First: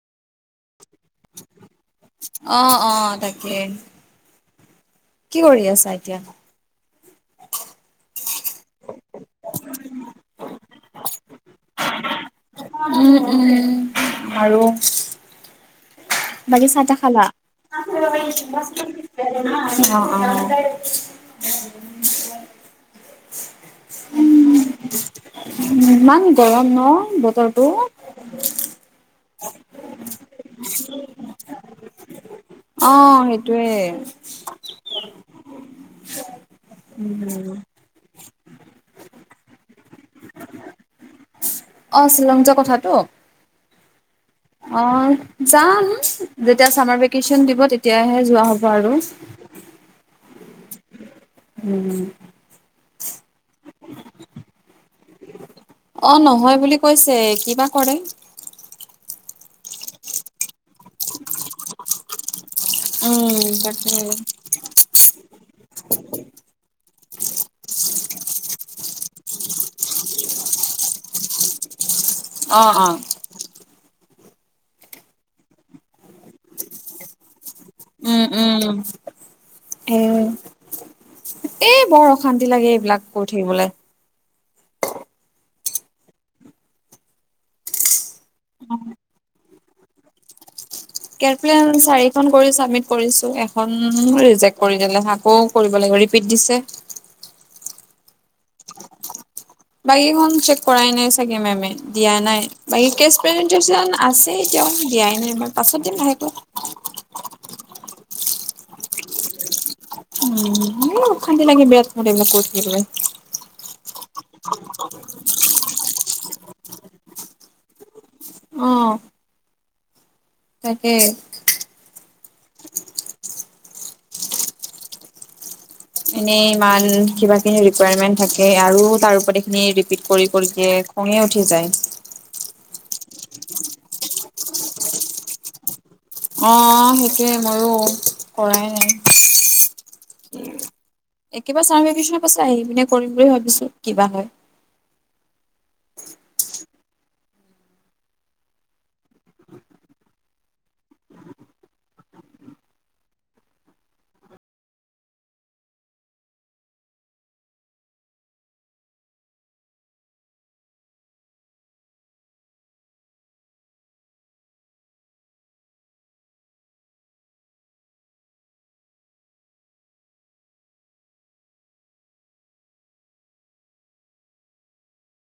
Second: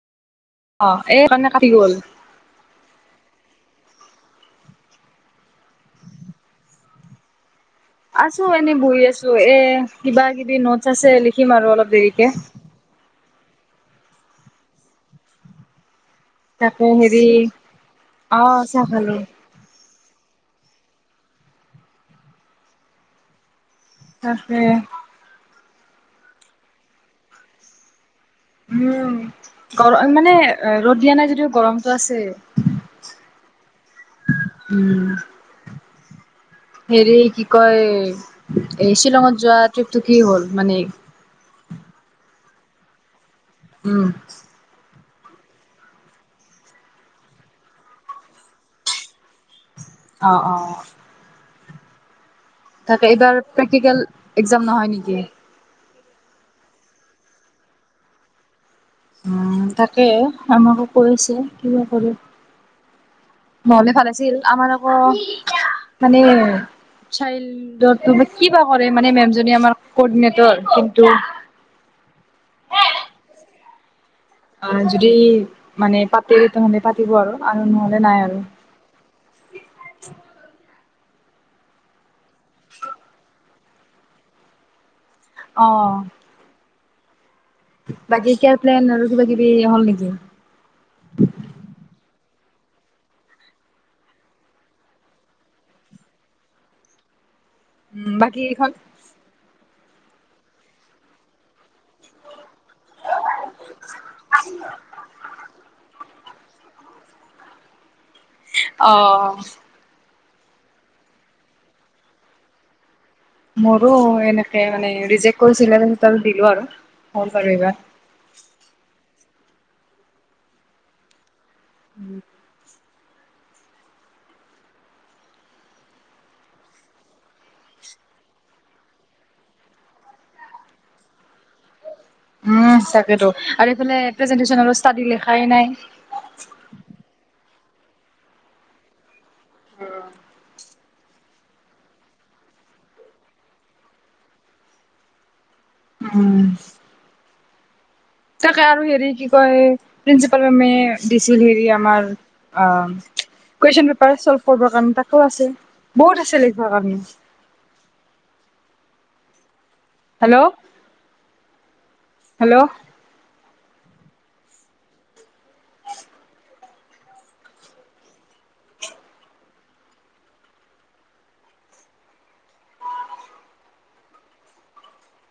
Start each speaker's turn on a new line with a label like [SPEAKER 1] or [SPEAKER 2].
[SPEAKER 1] অ এই কাৰণে কাটি গ'ল
[SPEAKER 2] অ', অ', তাকে। কি কৰি আছা এতিয়া?
[SPEAKER 1] আছো এনে বহি আছো এ কিবা কিবি নোটছ আছে লিখিম আৰু অলপ দেৰিকে।
[SPEAKER 2] উম, উম, আৰু বাকী চাহ
[SPEAKER 1] তাকে
[SPEAKER 2] তাহ খালা?
[SPEAKER 1] হেৰি অ চাহ খালো
[SPEAKER 2] অহ।
[SPEAKER 1] তাকে।
[SPEAKER 2] উম ইমান গৰম ন বতৰটো!
[SPEAKER 1] উম, গৰম মানে ৰ'দ দিয়া নাই যদিও গৰমতটো আছে।
[SPEAKER 2] আহ সেইটোয়ে।
[SPEAKER 1] উম হেৰি কি কয় এই শ্বিলংত যোৱা ট্ৰিপটো কি হ'ল মানে
[SPEAKER 2] অ', শ্বিলং যোৱা কথাটো।
[SPEAKER 1] উম।
[SPEAKER 2] অ', যাম যেতিয়া চামাৰ ভেকেচন দিব তেতিয়াহে যোৱা হ'ব আৰু। [inaudible]
[SPEAKER 1] অ', অ'।
[SPEAKER 2] উম, উম।
[SPEAKER 1] তাকে এইবাৰ প্ৰেক্টিকেল এক্জাম নহয় নেকি
[SPEAKER 2] অ', নহয় বুলি কৈছে কিবা কৰে।
[SPEAKER 1] উম, তাকে আমাকো কৈছে কিবা কৰে।
[SPEAKER 2] উম, তাকে।
[SPEAKER 1] নহ'লে ভাল আছিল, আমাৰ আকৌ মানে চাইল্ডৰ কিবা কৰে মানে মে'ম আমাৰ ক'ডিনেটৰ। কিন্তু
[SPEAKER 2] অ', অ'।
[SPEAKER 1] আহ যদি মানে পাতে তেহেঁতে পাতিব আৰু। আৰু নহ'লে নাই
[SPEAKER 2] উম,
[SPEAKER 1] আৰু।
[SPEAKER 2] উম, এ এই বৰ অশান্তি লাগে এইবিলাক কৰি থাকিবলৈ।
[SPEAKER 1] অ'। বাকী কেয়াৰ প্লেন আৰু কিবা কিবি হ'ল নেকি?
[SPEAKER 2] কেয়াৰ প্লেন চাৰিখন কৰি চাবমিট কৰিছো। এখন ৰিজেক কৰি দিলে আকৌ কৰিব লাগিব ৰিপিট দিছে। [inaudible]
[SPEAKER 1] উম, বাকী ইহঁত
[SPEAKER 2] বাকী কেইখন চেক কৰাই নাই চাগে মেমেয়ে। দিয়া নাই বাকী কেচ পেৰেন্সজেচ আছে এতিয়াও দিয়াই নাই মই পাছত দিম। মাহে [inaudible]
[SPEAKER 1] অহ।
[SPEAKER 2] উম, অশান্তি লাগে বিৰাত এইবিলাক কৰি থাকিবলৈ।
[SPEAKER 1] মোৰ এনেকে মানে ৰিজেট কৰিছিলে। দিলো আৰু মোৰ আৰু হ'ল চাগে এইবাৰ।
[SPEAKER 2] অ'। তাকে
[SPEAKER 1] উম।
[SPEAKER 2] এনেই ইমান কিবা খিনি ৰিকয়াৰমেন্ট থাকে আৰু তাৰ ওপৰত এইখিনি ৰিপিট কৰি কৰি দিয়ে। খঙে উঠি যায়।
[SPEAKER 1] উম তাকেতো আৰু এইফালে প্ৰেজেনটেশন ষ্টাডি লিখাই নাই।
[SPEAKER 2] আহ সেইটোৱে ময়ো কৰাই নাই। একেবাৰ [unintelligible] পাছে আহি পিনে কৰিম বুলি ভাবিছো কিবা হয়।
[SPEAKER 1] উম। তাকে আৰু হেৰি কি কয় প্ৰিন্সিপাল মেমে দিছিল হেৰি আমাৰ অ, কুৱেশ্যন পেপাৰ চল্ভ কৰিবৰ কাৰণে তাকো আছে বহুত আছে লিখিবৰ কাৰণে হেল্ল' হেল্ল'